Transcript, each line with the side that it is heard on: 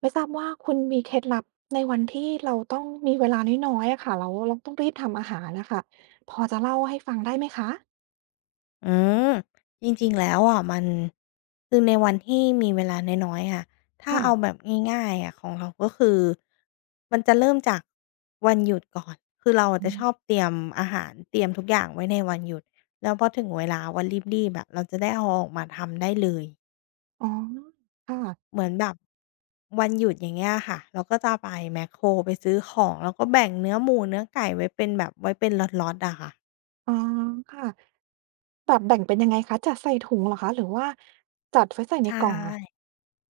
right: ไม่ทราบว่าคุณมีเคล็ดลับในวันที่เราต้องมีเวลาน้อยๆอะค่ะแล้วเราต้องรีบทำอาหารน่ะค่ะพอจะเล่าให้ฟังได้ไหมคะ
left: อืมจริงๆแล้วอะมันคือในวันที่มีเวลาน้อยๆค่ะถ้าเอาแบ
right: ค่ะ
left: บง่ายๆอะของเราก็คือมันจะเริ่มจากวันหยุดก่อนคือเราอะ
right: อื
left: จะชอบ
right: ม
left: เตรียมอาหารเตรียมทุกอย่างไว้ในวันหยุดแล้วพอถึงเวลาวันรีบๆอะเราจะได้เอาออกมาทำได้เลย
right: อ๋อค่ะ
left: เหมือนแบบวันหยุดอย่างเงี้ยค่ะเราก็จะไปแมคโครไปซื้อของแล้วก็แบ่งเนื้อหมูเนื้อไก่ไว้เป็นแบบไว้เป็นล็อตๆอะค่ะ
right: อ๋อค่ะแบบแบ่งเป็นยังไงคะจัดใส่ถุงเหรอคะหรือว่าจัดไว้ใส่ใน
left: ใช่
right: กล่องอะ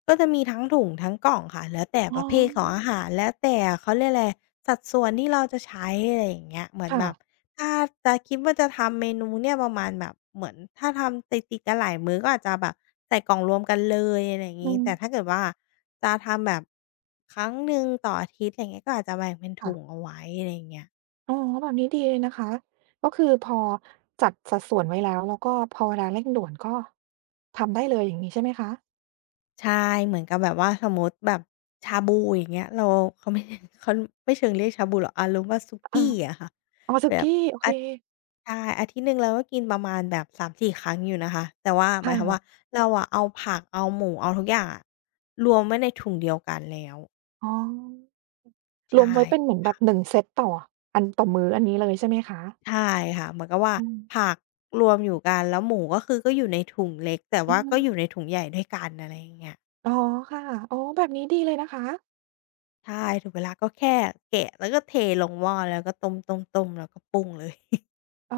left: ก็จะมีทั้งถุงทั้งกล่องค่ะแล้วแต่
right: อ๋
left: ประเภทของอา
right: อ
left: หารแล้วแต่เขาเรียกอะไรสัดส่วนที่เราจะใช้อะไรอย่างเงี้ยเหมือนแบบ
right: ค่ะ
left: ถ้าจะคิดว่าจะทำเมนูเนี่ยประมาณแบบเหมือนถ้าทำติดๆกันหลายมื้อก็อาจจะแบบใส่กล่องรวมกันเลยอะไรอย่าง
right: อื
left: งี้
right: ม
left: แต่ถ้าเกิดว่าจะทำแบบครั้งหนึ่งต่ออาทิตย์อะไรอย่างเงี้ยก็อาจจะแบ่งเป็นถุง
right: ค่ะ
left: เอาไว้อะไรอย่างเงี้ย
right: อ๋อแบบนี้ดีเลยนะคะก็คือพอจัดสัดส่วนไว้แล้วแล้วก็พอเวลาเร่งด่วนก็ทำได้เลยอย่างงี้ใช่ไหมคะ
left: ใช่เหมือนกับแบบว่าสมมติแบบชาบูอย่างเงี้ยเราเขาไม่ เขาไม่เชิงเรียกชาบูหรอกอารมณ์ว่าสุ
right: อา
left: กี้อะค่ะ
right: อ๋อสุ
left: แบบ
right: กี้โอเค
left: อาใช่อาทิตย์หนึ่งเราก็กินประมาณแบบ3-4ครั้งอยู่นะคะแต่ว่าหมายความว่า
right: ค่ะ
left: เราอะเอาผักเอาหมูเอาทุกอย่างอะรวมไว้ในถุงเดียวกันแล้ว
right: อ๋อ รวม
left: ใช่
right: ไว้เป็นเหมือนแบบ1เซตต่ออันต่อมื้ออันนี้เลยใช่ไหมคะ
left: ใช่ค่ะเหมือนกับว่า
right: อืม
left: ผักรวมอยู่กันแล้วหมูก็คือก็อยู่ในถุงเล็กแต่
right: อื
left: ว่า
right: ม
left: ก็อยู่ในถุงใหญ่ด้วยกันอะไรอย่างเงี้ย
right: อ๋อค่ะอ๋อแบบนี้ดีเลยนะคะ
left: ใช่ถึงเวลาก็แค่แกะแล้วก็เทลงหม้อแล้วก็ต้มๆๆแล้วก็ปรุงเลย
right: อ๋อ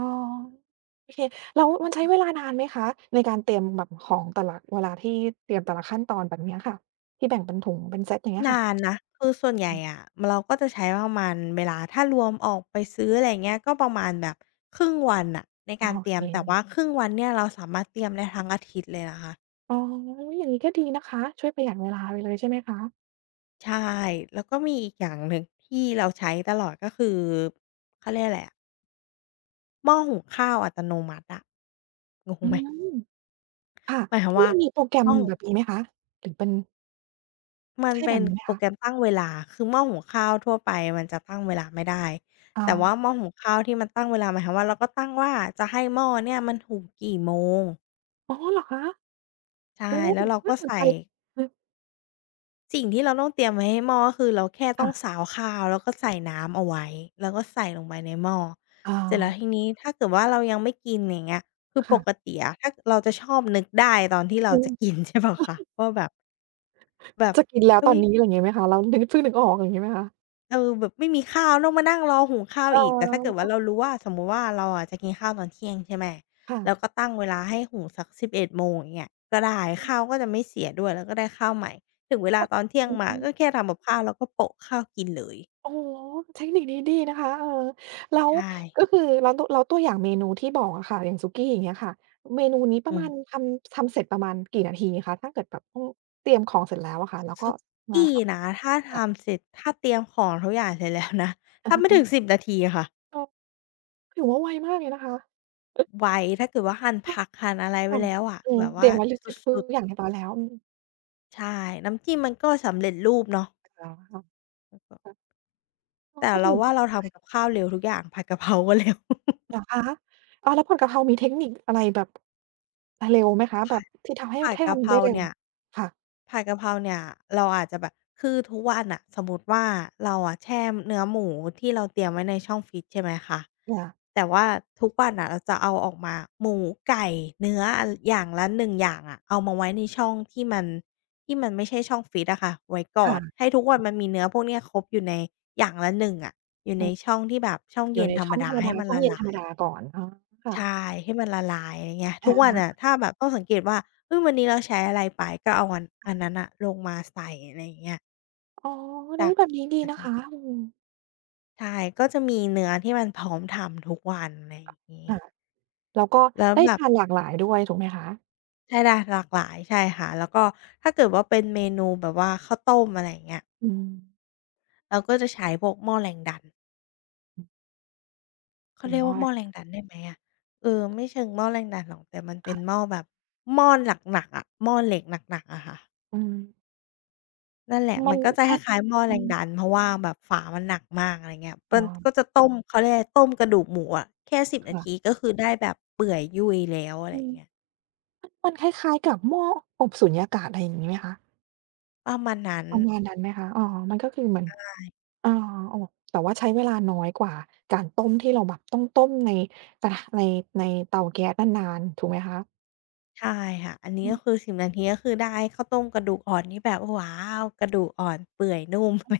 right: โอเคแล้วมันใช้เวลานานไหมคะในการเตรียมแบบของแต่ละเวลาที่เตรียมแต่ละขั้นตอนแบบเนี้ยค่ะที่แบ่งเป็นถุงเป็นเซตอย่างเงี้ ย
left: นาน
right: ค่ะ
left: นะคือส่วนใหญ่
right: อืม
left: อะเราก็จะใช้ประมาณเวลาถ้ารวมออกไปซื้ออะไรอย่างเงี้ยก็ประมาณแบบครึ่งวันน่ะใน
right: โอ
left: การเตรี
right: เค
left: ยมแต่ว่าครึ่งวันเนี่ยเราสามารถเตรียมได้ทั้งอาทิตย์เลยนะคะ
right: อ๋ออย่างงี้ก็ดีนะคะช่วยประหยัดเวลาไปเลยใช่ไหมคะ
left: ใช่แล้วก็มีอีกอย่างหนึ่งที่เราใช้ตลอดก็คือเขาเรียกอะไรอะหม้อหุงข้าวอัตโนมัติอะงง
right: อื
left: ไหม
right: มค่ะ
left: หมายความ
right: ที่
left: ว่า
right: มันมีโปรแกร
left: ห
right: ม
left: ม้อหุ
right: แบ
left: ง
right: บนี้ไหมคะหรือเป็น
left: มัน
right: ใช่แบ
left: เป็น
right: บนี้ไหม
left: โปรแกรม
right: คะ
left: ตั้งเวลา คือหม้อหุงข้าวทั่วไปมันจะตั้งเวลาไม่ได้
right: อ๋อ
left: แต่ว่าหม้อหุงข้าวที่มันตั้งเวลาหมายความว่าเราก็ตั้งว่าจะให้หม้อเนี่ยมันหุงกี่โมง
right: อ๋อเหรอคะ
left: ใช่
right: โอ้
left: แล้วเราก็
right: น่าสน
left: ใส่
right: ใจอือ
left: สิ่งที่เราต้องเตรียมไว้ให้หม้อก็คือเราแค่ต้อ
right: ค่ะ
left: งซาวข้าวแล้วก็ใส่น้ำเอาไว้แล้วก็ใส่ลงไปในหม้อ
right: อา
left: เสร็จแล้วทีนี้ถ้าเกิดว่าเรายังไม่กินอย่างเงี้ยคือปก
right: ค่ะ
left: ติอะถ้าเราจะชอบนึกได้ตอนที่เรา
right: คือ
left: จะกิน ใช่เปล่าคะว่าแบบแบบ
right: จะกินแล้วต
left: อุ๊
right: อน
left: ย
right: นี้อะไรอย่างงี้ไหมคะแล้วนึกเพิ่งนึกออกอย่างงี้ไหมคะ
left: เออแบบไม่มีข้าวต้องมานั่งรอหุงข้าว
right: เ
left: อีกแต่ถ้าเกิดว่า
right: ออ
left: เรารู้ว่าสมมุติว่าเราอะจะกินข้าวตอนเที่ยงใช่ไหม
right: ค่ะ
left: เราก็ตั้งเวลาให้หุงสัก11 โมงอย่างเงี้ยก็ได้ข้าวก็จะไม่เสียด้วยแล้วก็ได้ข้าวใหม่ถึงเวลาตอนเที่ยง
right: อื
left: มา
right: ม
left: ก็แค่ทำกับข้าวแล้วก็โปะข้าวกินเลย
right: โอ้โฮเทคนิคนี้ดีนะคะเออแล้ว
left: ใช่
right: ก็คือแล้วตัวแล้วตัวอย่างเมนูที่บอกอะค่ะอย่างสุกี้อย่างเงี้ยค่ะเมนูนี้ป
left: อื
right: ระมาณ
left: ม
right: ทำทำเสร็จประมาณกี่นาทีคะถ้าเกิดแบบเตรียมของเสร็จแล้วอะค่ะแล้วก็
left: สุ
right: มา
left: กี้
right: ท
left: นะถ้า
right: ำค่ะ
left: ทำเสร็จถ้าเตรียมของทุกอย่างเสร็จแล้วนะ
right: อะ
left: ทำไม่ถึง
right: ฮะ
left: 10 นาทีค่ะ
right: เออถือว่าไวมากเลยนะคะเออ
left: ไวถ้าเกิดว่าหั่นผักหั่นอะไรไว้
right: ค่ะ
left: แล้วอะ
right: อื
left: แบ
right: ม
left: บ
right: เต
left: ว่า
right: รียมไว้
left: ส
right: ทุก
left: ุด
right: อย่างเรียบร้อยแล้วอืม
left: ๆใช่น้ำจิ้มมันก็สำเร็จรูปเนาะ
right: แล้วค่ะ
left: แล้วก็
right: ค่ะอ๋อ
left: แต่
right: ก็ถื
left: เรา
right: อ
left: ว่าเรา
right: ว่า
left: ทำกับข้าวเร็วทุกอย่างผัดกะเพราก็เร็ว
right: เหรอคะอ้าวแล้วผัดกะเพรามีเทคนิคอะไรแบบเร็วไหมคะแบ
left: ผั
right: บ
left: ด
right: ที่ทำให้
left: ผัด
right: ให้
left: กะเพ
right: ทำได้
left: รา
right: เร็ว
left: เนี่ย
right: ค่ะ
left: ผัดกะเพราเนี่ยเราอาจจะแบบคือทุกวันน่ะสมมุติว่าเราอะแช่เนื้อหมูที่เราเตรียมไว้ในช่องฟรีซใช่ไหมคะ
right: อา
left: แต่ว่าทุกวันน่ะเราจะเอาออกมาหมูไก่เนื้ออันอย่างละ1อย่างอะเอามาไว้ในช่องที่มันไม่ใช่ช่องฟรีซอะค่ะไว้ก่อน
right: ค่ะ
left: ให้ทุกวันมันมีเนื้อพวกเนี้ยครบอยู่ในอย่างละหนึ่งอะอยู่
right: อื
left: ใน
right: ม
left: ช่องที่แบบช่อง
right: อ
left: เย็
right: ยู่
left: น
right: ใน
left: ธรร
right: ช่
left: ม
right: องธ
left: ดา
right: รรม
left: ให้
right: ดา
left: มัน
right: ช่อง
left: ละ
right: เย็นธ
left: ลา
right: รรม
left: ย
right: ดาก่อนอ๋อค่ะ
left: ใช่ให้มันละลายอะไรเงี้ยทุ
right: อะ
left: กวัน
right: ฮะ
left: อะถ้าแบบต้องสังเกตว่าเฮ้ยวันนี้เราใช้อะไรไปก็เอาอันนั้นน่ะลงมาใส่อะไรอย่างเงี้ย
right: อ๋อเฮ้
left: จา
right: ย
left: ก
right: แบบนี้ดี
left: นะค
right: นะ
left: ร
right: คะอืม
left: ใช่ก็จะมีเนื้อที่มันพร้อมทำทุกวันอะไรอย่างงี้
right: ค่ะแล้วก็
left: แล้ว
right: ได้
left: แบบ
right: ทานหลากหลายด้วยถูกไหมคะ
left: ใช่ล่ะหลากหลายใช่ค่ะแล้วก็ถ้าเกิดว่าเป็นเมนูแบบว่าข้าวต้มอะไรอย่างเงี้ย
right: อืม
left: เราก็จะใช้พวกหม้อแรงดัน
right: อือ
left: เขา
right: เป็น
left: เรียกว่า
right: ว่า
left: หม้อแรงดันได้ไหมอะเออไม่เชิงหม้อแรงดันหรอกแต่มันเป็นห
right: ค่ะ
left: ม้อแบบหม้อหนักๆอะหม้อเหล็กหนักๆอะค่ะ
right: อืม
left: นั่นแหละ
right: มั
left: มัน
right: น
left: ก็จะ
right: ค
left: ค
right: ล้าย
left: ล้ายๆหม้อ
right: อื
left: แรง
right: ม
left: ดันเพราะว่าแบบฝามันหนักมากอะไรเงี้ย
right: อ๋
left: มันก็
right: อ
left: จะต้มเขาเรียกอะไรต้มกระดูกหมูอะแค่10นาที
right: ค่ะ
left: ก็คือได้แบบเปื่อยยุ่ยแล้วอะไร
right: อื
left: อย่า
right: ม
left: งเงี้ย
right: มันคล้ายๆกับหม้ออบสุญญากาศอะไรอย่างงี้ไหมคะ
left: ประมาณนั้น
right: ประมาณนั้นไหมคะอ๋อมันก็คือเหมือน อาโอ้แต่ว่าใช้เวลาน้อยกว่าการต้มที่เราแบบต้องต้มในกระทะในในเตาแก๊สนานๆถูกไหมคะ
left: ใช่ค่ะอันนี้
right: อื
left: ก็
right: ม
left: คือสิบนาทีก็คือได้ข้าวต้มกระดูกอ่อนที่แบบว้าวกระดูกอ่อนเปื่อยนุ่มอะไร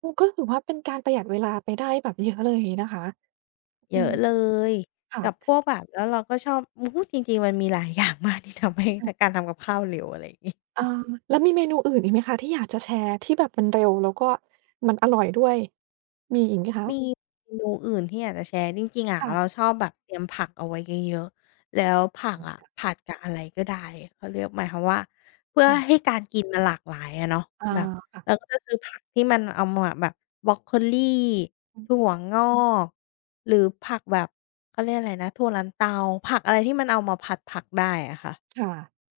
right: โอ้ก็ถือว่าเป็นการประหยัดเวลาไปได้แบบเยอะเลยนะคะอื
left: เยอะ
right: ม
left: เลย
right: ค่ะ
left: กับพวกแบบแล้วเราก็ชอบอู้จริงๆมันมีหลายอย่างมากที่ทำให้ท
right: ค่ะ
left: การทำกับข้าวเร็วอะไรอย่างงี้
right: อาแล้วมีเมนูอื่นอีกไหมคะที่อยากจะแชร์ที่แบบมันเร็วแล้วก็มันอร่อยด้วย มีอีกไหมคะ
left: มีเมนูอื่นที่อยากจะแชร์จริงๆอะเรา
right: ค่ะ
left: ชอบแบบเตรียมผักเอาไว้เยอะๆแล้วผักอะผัดกับอะไรก็ได้เขาเรียกหมายความว่าเพื่อ
right: ค่ะ
left: ให้การกินมันหลากหลายอะเนาะ
right: อา
left: แบบ
right: ค่ะ
left: เราก็จะซื้อผักที่มันเอามาแบบบรอกโคลี
right: อืม
left: ถั่วงอกหรือผักแบบเขาเรียกอะไรนะถั่วลันเตาผักอะไรที่มันเอามาผัดผักได้อะค่ะ
right: ค่ะ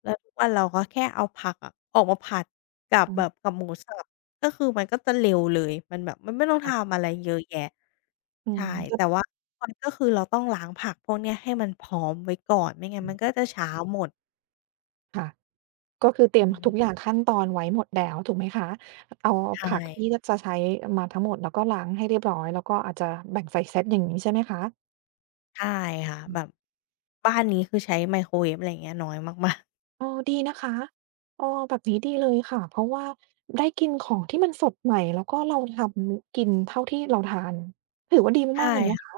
left: แล้วทุกวันเราก็แค่เอาผักอะออกมาผัดกับ
right: อื
left: แบบ
right: ม
left: กับหมูสับก็คือมันก็จะเร็วเลยมันแบบมันไม่ต้อง
right: ค่ะ
left: ทำอะไรเยอะแยะ
right: อื
left: ใช่
right: มก็
left: แต่ว่ามันก็คือเราต้องล้างผักพวกเนี้ยให้มันพร้อมไว้ก่อนไม่งั้น
right: อื
left: มันก็
right: ม
left: จะช้าหมด
right: ค่ะ ก็คือเตรียม
left: อื
right: ทุ
left: ม
right: กอย่างขั้นตอนไว้หมดแล้วถูกไหมคะ เอา
left: ใช่
right: ผักที่จะใช้มาทั้งหมดแล้วก็ล้างให้เรียบร้อยแล้วก็อาจจะแบ่งใส่เซตอย่างงี้ใช่ไหมคะ
left: ใช่ค่ะ
right: อื
left: แบ
right: ม
left: บบ้านนี้คือใช้ไมโครเวฟอะไรอย่างเงี้ยน้อยมาก
right: เออดีนะคะเออแบบนี้ดีเลยค่ะเพราะว่าได้กินของที่มันสดใหม่แล้วก็เราทำกินเท่าที่เราทานถือว่าดี
left: ๆใช่
right: มากๆเลยนะ
left: ค่ะ
right: คะ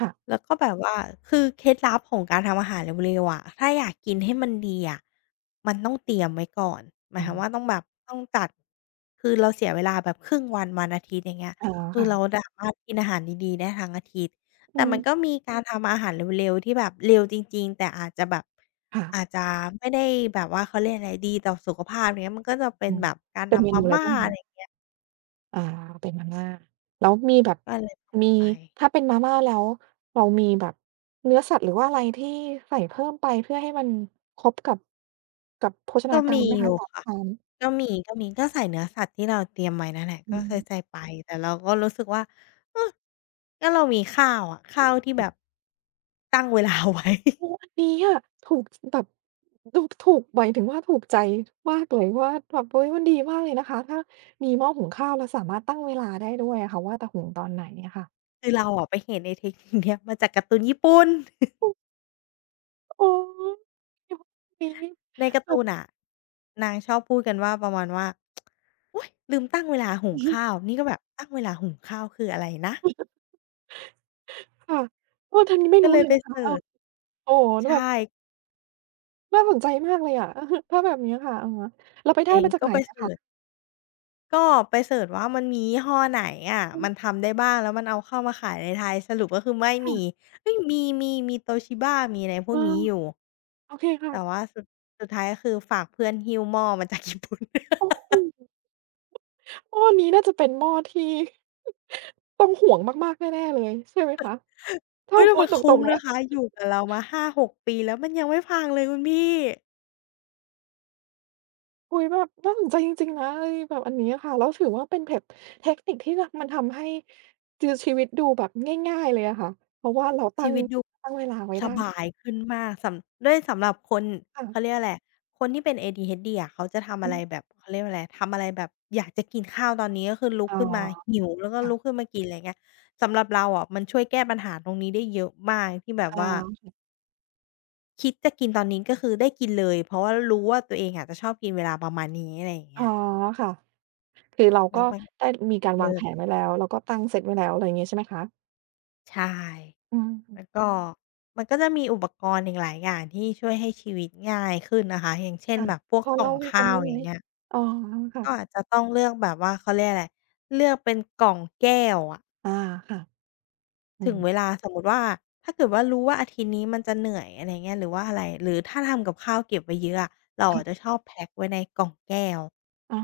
right: ค่ะ
left: แล้วก็แบบว่าคือเคล็ดลับของการทำอาหารเร็วๆอะถ้าอยากกินให้มันดีอะมันต้องเตรียมไว้ก่อนหมาย
right: อื
left: ควา
right: ม
left: มว่าต้องแบบต้องจัดคือเราเสียเวลาแบบครึ่งวันวันอาทิตย์อย่างเงี้ย
right: อ๋อ
left: คือ
right: ค่ะ
left: เราสามารถกินอาหารดีๆได้ทั้งอาทิตย์
right: อื
left: แต่
right: ม
left: มันก็มีการทำอาหารเร็วๆที่แบบเร็วจริงๆแต่อาจจะแบบ
right: ค่ะ
left: อาจจะไม่ได้แบบว่าเขาเรียกอะไรดีต่อสุขภาพอย่างเงี้ยมันก็จะเป็น
right: อืม
left: แบบการ
right: เป็นเม
left: ทำมา
right: นูอะไร
left: ม่า
right: บ้าง
left: อะ
right: คะ
left: ไรอย่างเงี้ย
right: อาเป็นมาม่าแล้วมีแบบ
left: ก็เลย
right: มี
left: ไป
right: ถ้าเป็นมาม่าแล้วเรามีแบบเนื้อสัตว์หรือว่าอะไรที่ใส่เพิ่มไปเพื่อให้มันครบกับกับโภช
left: ก็
right: นากา
left: มี
right: รไหม
left: อยู่
right: คะจาร
left: ค่ะ
right: อาหาร
left: ก็มีก็ใส่เนื้อสัตว์ที่เราเตรียมไว้นั่นแหละ
right: อื
left: ก็เคยใส่
right: ม
left: ไปแต่เราก็รู้สึกว่าเออก็เรามีข้าวอะข้าวที่แบบตั้งเวลาไว้
right: โอ้อันนี้อะถูกแบบดูถูกหมายถึงว่าถูกใจมากเลยว่าแบบเฮ้ยมันดีมากเลยนะคะถ้ามีหม้อหุงข้าวแล้วสามารถตั้งเวลาได้ด้วยอะค่ะว่าจะหุงตอนไหนอะค่ะ
left: คือเราอะไปเห็นไอ้เทคนิคเนี้ยมาจากการ์ตูนญี่ปุ่น
right: โอ้ยุค นี้
left: ในการ์
right: แบ
left: ตู
right: บ
left: นน่ะนางชอบพูดกันว่าประมาณว่าอุ๊ยลืมตั้งเวลาหุ ง
right: อือฮึ
left: ข้าวนี่ก็แบบตั้งเวลาหุงข้าวคืออะไรนะ
right: ค่ะโอ้ทางนี้ไม่
left: ก็
right: รู้
left: เลย
right: เลย
left: ไป
right: นะคะ
left: เซิ
right: เออ
left: ร์ช
right: โอ้โฮ
left: ใช
right: แล้วแบบ
left: ่
right: น่าสนใจมากเลยอะ ถ้าแบบเนี้ยค่ะอะฮะแล้วไป
left: จ
right: ได้
left: ริง
right: มาจาก
left: ก็
right: ไหน
left: ไป
right: อะ
left: เสิร์ช
right: คะ
left: ก็ไปเสิร์ชว่ามันมียี่ห้อไหนอะ
right: อืม
left: มันทำได้บ้างแล้วมันเอาเข้ามาขายในไทยสรุปก็คือไม่มี
right: ค่ะ
left: เฮ้ยมีมี Toshiba มีอะไรพ
right: เอ
left: วก
right: อ
left: นี้อยู่
right: โอเค
left: แต่
right: ค่ะ
left: ว่าสุดท้ายก็คือฝากเพื่อนหิ้วหม้อมาจากญี่ปุ่น
right: โอ้ โฮหม้อนี้น่าจะเป็นหม้อที่ ต้องห่วงมากๆแน่ๆเลยใช่ไหมคะถ้า
left: เฮ้ยแต่
right: พู
left: มั
right: ด
left: น
right: ตร
left: คุ้ม
right: งๆแล้
left: นะ
right: ว
left: คะอยู่กับเรามา5-6ปีแล้วมันยังไม่พังเลยคุณพี่
right: อุ๊ยแบบน่าสนใจจริงๆนะไอ้แบบอันนี้อะค่ะแล้วถือว่าเป็นเพบเทคนิคที่ทมันทำให้จือชีวิตดูแบบง่ายๆเลยอะค่ะเพราะว่าเราตั้
left: ชี
right: ง
left: วิตดู
right: ตั้งเวลาไว้
left: ส
right: ได้
left: บายขึ้นมากด้วยสำหรับคน
right: ค่ะ
left: เขาเรียกอะไรคนที่เป็น ADHD อะเขาจะทำอะ
right: อื
left: ไร
right: ม
left: แบบเขาเรียกว่าอะไรทำอะไรแบบอยากจะกินข้าวตอนนี้ก็คือลุก
right: อ๋
left: ขึ้นมา
right: อ
left: หิวแล้วก็
right: ค่ะ
left: ลุกขึ้นมากินอะไรเงี้ยสำหรับเราอะมันช่วยแก้ปัญหาตรงนี้ได้เยอะมากที่แบบ
right: อ๋
left: ว่า
right: อ
left: คิดจะกินตอนนี้ก็คือได้กินเลยเพราะว่ารู้ว่าตัวเองอะจะชอบกินเวลาประมาณนี้อะไรอย่าง
right: อ๋
left: เงี้
right: อ
left: ย
right: ค่ะ คือเรา
left: แล้
right: ก็
left: วมัน
right: ได้มีการวาง
left: เลิ
right: แผ
left: ศ
right: นไว้แล้วเราก็ตั้งเซตไว้แล้วอะไรอย่างงี้ใช่ไหมคะ
left: ใช่
right: อื
left: แล้ว
right: ม
left: ก็มันก็จะมีอุปกรณ์อีกหลายอย่างที่ช่วยให้ชีวิตง่ายขึ้นนะคะอย่างเช่น
right: ค่ะ
left: แบบพว
right: พ
left: ก
right: อ
left: กล่อ
right: เล่า
left: ง
right: ให้ฟัง
left: ข้าว
right: ได้ไห
left: อ
right: ม
left: ย่างเงี้ย
right: อ๋อค่ะ
left: ก็อาจจะต้องเลือกแบบว่าเขาเรียกอะไรเลือกเป็นกล่องแก้วอะ
right: อาค่ะอื
left: ถึงเว
right: ม
left: ลาสมมุติว่าถ้าเกิดว่ารู้ว่าอาทิตย์นี้มันจะเหนื่อยอะไรเงี้ยหรือว่าอะไรหรือถ้าทำกับข้าวเก็บไว้เยอะอะเราอะจะ
right: ค่ะ
left: ชอบแพ็กไว้ในกล่องแก้ว
right: อา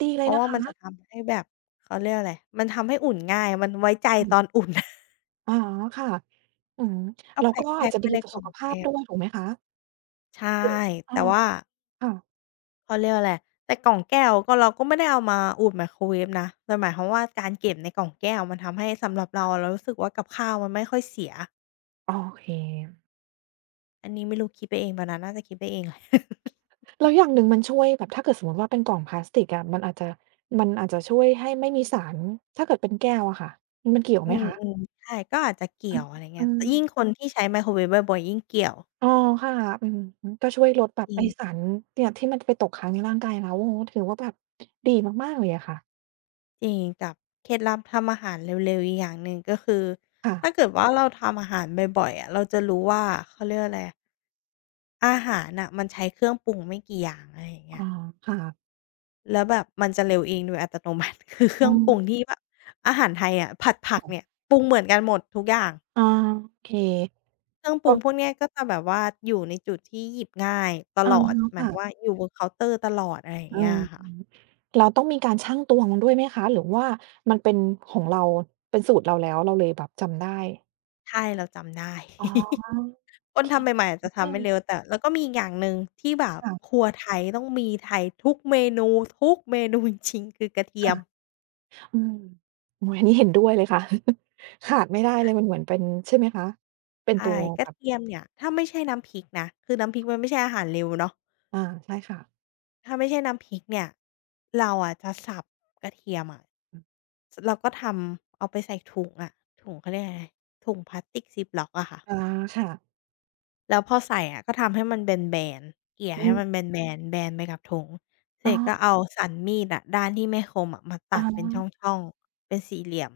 right: ดีเล
left: เพ
right: ย
left: ราะ
right: นะ
left: ว่า
right: คะ
left: มันจะทำให้แบบเขาเรียกอะไรมันทำให้อุ่นง่ายมันไว้ใจตอน
right: ค่ะ
left: อุ่น
right: อ๋อค่ะอืม
left: ก็
right: แล้
left: แ
right: วก็อา
left: พ็
right: จ
left: กๆ
right: จะ
left: ไว้
right: ดี
left: ใน
right: ต่อ
left: กล่
right: สุ
left: อง
right: ขภาพ
left: แก้ว
right: ด้วยถูกไหมคะ
left: ใช่
right: เดี๋ยวอ้อ
left: แต่ว่า
right: ค่ะ
left: เขาเรียกว่าอะไรแต่กล่องแก้วก็เราก็ไม่ได้เอามาอุดไมโครเวฟนะแต่หมายความว่าการเก็บในกล่องแก้วมันทำให้สำหรับเราเรารู้สึกว่ากับข้าวมันไม่ค่อยเสีย
right: โอเค
left: อันนี้ไม่รู้คิดไปเองเปล่านะน่าจะคิดไปเองแหละ
right: แล้วอย่างหนึ่งมันช่วยแบบถ้าเกิดสมมุติว่าเป็นกล่องพลาสติกอะมันอาจจะมันอาจจะช่วยให้ไม่มีสารถ้าเกิดเป็นแก้วอะค่ะมันเกี่ยว
left: อื
right: ไหมคะ
left: มๆใช่ก็อาจจะเกี่
right: อื
left: ย
right: อ
left: วอะไรเงี้
right: อื
left: ย
right: ม
left: ยิ่งคนที่ใช้ไมโครเวฟบ่อยๆยิ่งเกี่ยว
right: อ๋อค่ะอือฮึก็ช่วยลดแบ
left: จ
right: บ
left: ริ
right: ไอ้สา
left: ง
right: รเนี่ยที่มันไปตกค้างในร่างกายเราโอ้โฮถือว่าแบบดีมากๆเลยอะค่ะ
left: จริงกับเคล็ดลับทำอาหารเร็วๆอีกอย่างหนึ่งก็คือ
right: ค่ะ
left: ถ้าเกิดว่าเราทำอาหารบ่อยๆอะเราจะรู้ว่าเขาเรียกว่าอะไรอาหารน่ะมันใช้เครื่องปรุงไม่กี่อย่างอะไรอย่าง
right: อ๋
left: เงี้
right: อ
left: ย
right: ค่ะ
left: แล้วแบบมันจะเร็วเองโดยอัตโนมัติ คือเค
right: อื
left: รื่อง
right: ม
left: ปรุงที่แบบอาหารไทยอะผัดผักเนี่ยปรุงเหมือนกันหมดทุกอย่าง
right: อาโอเค
left: เครื่องปรุ
right: ก็
left: งพวกเนี้ยก็จะแบบว่าอยู่ในจุดที่หยิบง่ายต
right: อา
left: ลอดหมายความว่า
right: ค่ะ
left: อยู่บนเคาน์เตอร์ตลอดอะไรอย่าง
right: อื
left: เงี้ยอะค่ะ
right: มเราต้องมีการชั่งตวงด้วยไหมคะหรือว่ามันเป็นของเราเป็นสูตรเราแล้วเราเลยแบบจำได้
left: ใช่เราจำได้
right: อ๋อ โอ
left: คน
right: เค
left: ทำใหม่ๆอาจจะ
right: ด้
left: ทำ
right: วย
left: ไม่เร็วแต่แล้วก็มีอีกอย่างหนึ่งที่แบบค
right: ค่ะ
left: รัวไทยต้องมีไทยทุกเมนูจริงๆคือกระเทีย
right: ค่ะ
left: ม
right: อืมโอ้โฮอันนี้เห็นด้วยเลยค่ะ ขาดไม่ได้เลยมันเหมือนเป็นใช่ไหมคะเป็นตั
left: ใช่
right: ว
left: ก
right: แบ
left: ระ
right: บ
left: เทียมเนี่ยถ้าไม่ใช่น้ำพริกนะคือน้ำพริกมันไม่ใช่อาหารเร็วเนาะ
right: อาใช่ค่ะ
left: ถ้าไม่ใช่น้ำพริกเนี่ยเราอะจะสับกระเทียมอะสแล้วก็ทำเอาไปใส่ถุงอะถุงเขาเรียกอะไรถุงพลาสติกซิปล็อกอะค่ะ
right: อ๋อค่ะ
left: แล้วพอใส่อะก็ทำให้มันแบนๆเกลี่ย
right: อื
left: ให้
right: ม
left: มันแบนๆแบนไปกับถุงเส
right: อ๋
left: ร็จก็
right: อ
left: เอาสันมีดอะด้านที่ไม่คมอะมา
right: อ๋
left: ตัดเป็นช
right: อ
left: ่องๆเป็นสี่เหลี่ยม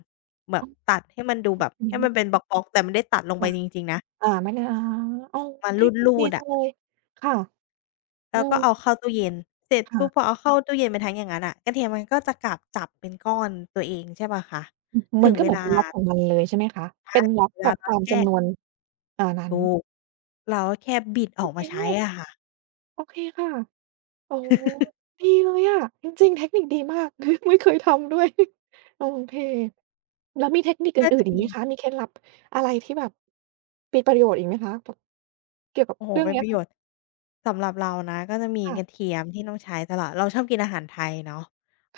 left: แบบ
right: อือ
left: ตัดให้มันดูแบบ
right: อือ
left: ให้
right: ฮึ
left: มันเป็นบล็อกๆแต่ไม่ได้ตัดลงไป
right: ค่ะ
left: จริงๆนะ
right: อาไม่ได้อ๋ออ๋อ
left: มา
right: เทคนิค
left: รู
right: ดี
left: ดๆ
right: จั
left: อะ
right: งเลยค่ะ
left: แล้
right: อื
left: วก็เอา
right: ม
left: เข้าตู้เย็นเสร็จปุ๊บพ
right: ค่ะ
left: อเอาเข้าตู้เย็นไปทั้งอย่างงั้นน่ะกระเทียมมันก็จะกลับจับเป็นก้อนตัวเองใช่เปล่าคะ
right: อือมั
left: ถึ
right: น
left: ง
right: ก็
left: เว
right: เหมือน
left: ลา
right: เป็นล็อกของมันเลยใช่ไหมคะเป็นล็อกแบบ
left: เรา
right: ตาม
left: แค่
right: จำนวนอ่านั้น
left: ถูกเราก็แค่บิดอ
right: โอ
left: อก
right: เค
left: มาใช้
right: มาก
left: อะค่ะ
right: โอเคค่ะโอ้โฮดีเลยอะจริงๆเทคนิคดีมาก ไม่เคยทำด้วยโอเคแล้วมีเทคนิค
left: ก็
right: อื่
left: จะ
right: นๆอีกไห
left: มี
right: มคะมีเคล็ดลับอะไรที่แบบมีประโยชน์อีกไหมคะแบบเกี่ยวกับ
left: โอ้โฮ
right: เรื่อง
left: เป็น
right: เนี้
left: ป
right: ย
left: ระโย
right: ค่ะ
left: ชน์สำหรับเรานะก็จะมี
right: ค่ะ
left: กระเทียมที่ต้องใช้ตลอดเราชอบกินอาหารไทยเนาะ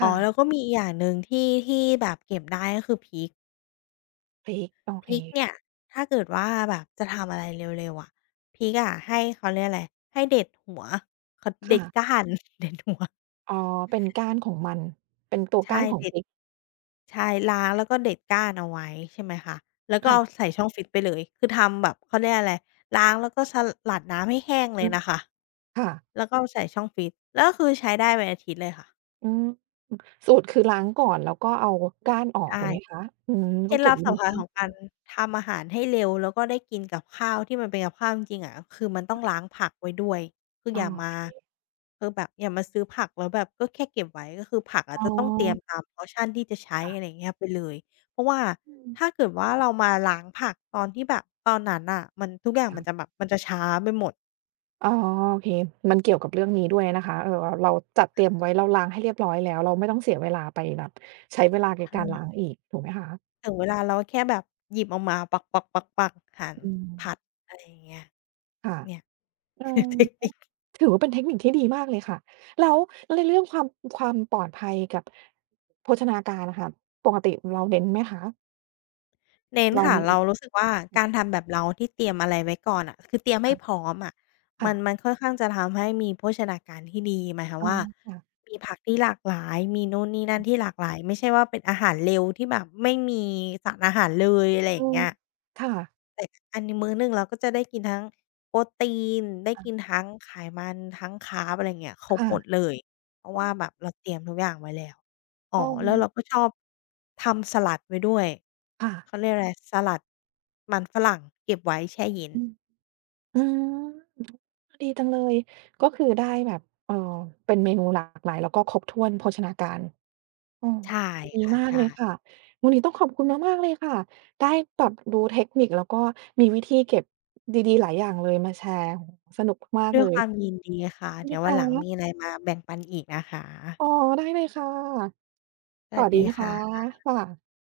left: อ๋อ
right: ่ะ
left: แล้วก็มีอีกอย่างหนึ่งที่แบบเก็บได้ก็คือพริก
right: พริกโอ
left: พ
right: เค
left: ริกเนี่ย ถ้าเกิดว่าแบบจะทำอะไรเร็วๆอะพริกอะให้เขาเรียกอะไร ให้เด็ดหัวเขาเด็ด
right: ค่ะ
left: ก้าน เด็ดหัว
right: อ๋อเป็นก้านของมันเป็นตัวก้า
left: ใช่
right: นของ
left: เด็
right: พ
left: ด
right: ริก
left: ใช่ล้างแล้วก็เด็ดก้านเอาไว้ใช่ไหมคะแล้วก็เอา
right: ค่ะ
left: ใส่ช่องฟรีซไปเลยคือทำแบบเขาเรียกอะไรล้างแล้วก็สลัดน้ำให้แห้งเล
right: อื
left: ย
right: ม
left: นะคะ
right: ค่ะ
left: แล้วก็เอาใส่ช่องฟรีซแล้วก็คือใช้ได้เป็นอาทิตย์เลยค่ะ
right: อืมสูตรคือล้างก่อนแล้วก็เอาก้านออกถูกไหม
left: ใช่
right: คะอืม
left: เค
right: ก็
left: ล็ด
right: เก็
left: ลั
right: บ
left: บ
right: ไว้ใน
left: สำคัญ
right: ช่อ
left: ข
right: ง
left: องการทำอาหารให้เร็วแล้วก็ได้กินกับข้าวที่มันเป็นกับข้าวจริงๆอะคือมันต้องล้างผักไว้ด้วยคืออ
right: อ้
left: ย่า
right: อ
left: มาคือแบบอย่ามาซื้อผักแล้วแบบก็แค่เก็บไว้ก็คือผักอะ
right: อ๋อ
left: จะต้องเตรียมตามเพอร์ชันที่จะใช้
right: ค่ะ
left: อะไรอย่างเงี้ยไปเลยเพราะว่า
right: อืม
left: ถ้าเกิดว่าเรามาล้างผักตอนที่แบบตอนนั้นน่ะมันทุกอย่าง
right: ค่ะ
left: มันจะแบบมันจะช้าไปหมด
right: อ๋อโอเคมันเกี่ยวกับเรื่องนี้ด้วยนะคะเออเราเราจัดเตรียมไว้เราล้างให้เรียบร้อยแล้วเราไม่ต้องเสียเวลาไปแบบใช้เวลาในการล้า
left: ใช่
right: งอีกถูกไหมคะ
left: ถึงเวลาเราก็แค่แบบหยิบออกมาปักๆๆๆหั่น
right: อืม
left: ผัดอะไรอย่างเงี้ย
right: ค่ะ
left: เนี่ย
right: เอ อ
left: คือเทคนิค
right: ถือว่าเป็นเทคนิคที่ดีมากเลยค่ะแล้วในเรื่องความความปลอดภัยกับโภชนาการนะค่ะปกติเราเน้นไหมคะ
left: เน้น
right: เรา
left: ค่ะ
right: เน้น
left: เรารู้สึกว่าการทำแบบเราที่เตรียมอะไรไว้ก่อนอะคือเตรียมให้พ
right: ค่ะ
left: ร้อมอะมั
right: ค่ะ
left: นมันค่อนข้างจะทำให้มีโภชนาการที่ดีหมายความ
right: อา
left: ว่า
right: ค่ะ
left: มีผักที่หลากหลายมีนู่นนี่นั่นที่หลากหลายไม่ใช่ว่าเป็นอาหารเร็วที่แบบไม่มีสารอาหารเลยอะไรอ
right: อื
left: ย่าง
right: ม
left: เงี้ย
right: ค่ะ
left: แต่อันนี้มื้อหนึ่งเราก็จะได้กินทั้งโปรตีนได้กิน
right: ค่ะ
left: ทั้งไขมันทั้งคาร์บอะไรเงี้ยครบหมด
right: ค่ะ
left: เลยเพราะว่าแบบเราเตรียมทุกอย่างไว้แล้วอ๋อ
right: อ้อ
left: แล้วเราก็ชอบทำสลัดไว้ด้วย
right: ค่ะ
left: เขาเรียกอะไรสลัดมันฝรั่งเก็บไว้แช่เย็น
right: อืมอืมดีจังเลยก็คือได้แบบเอ่อเป็นเมนูหลากหลายแล้วก็ครบถ้วนโภชนาการ โอ้
left: ใช่
right: ดี
left: ค่ะ
right: มาก
left: ใช่
right: เลยค่ะวันนี้ต้องขอบคุณมากๆเลยค่ะ ได้แบบรู้เทคนิคแล้วก็มีวิธีเก็บดีๆหลายอย่างเลยมาแชร์โอ้โฮสนุกมาก
left: ด้
right: ๆ
left: วย
right: เล
left: ค
right: ย
left: วามยินดีค่ะเดี๋ยว
right: นะ
left: วันหลังมี
right: คะ
left: อะไรมาแบ่งปันอีกนะคะ
right: อ๋อได้เลยค่ะ
left: ส
right: ส
left: วัส
right: วัส
left: ดี
right: ดีนะคะ
left: ค่ะ
right: ค่ะ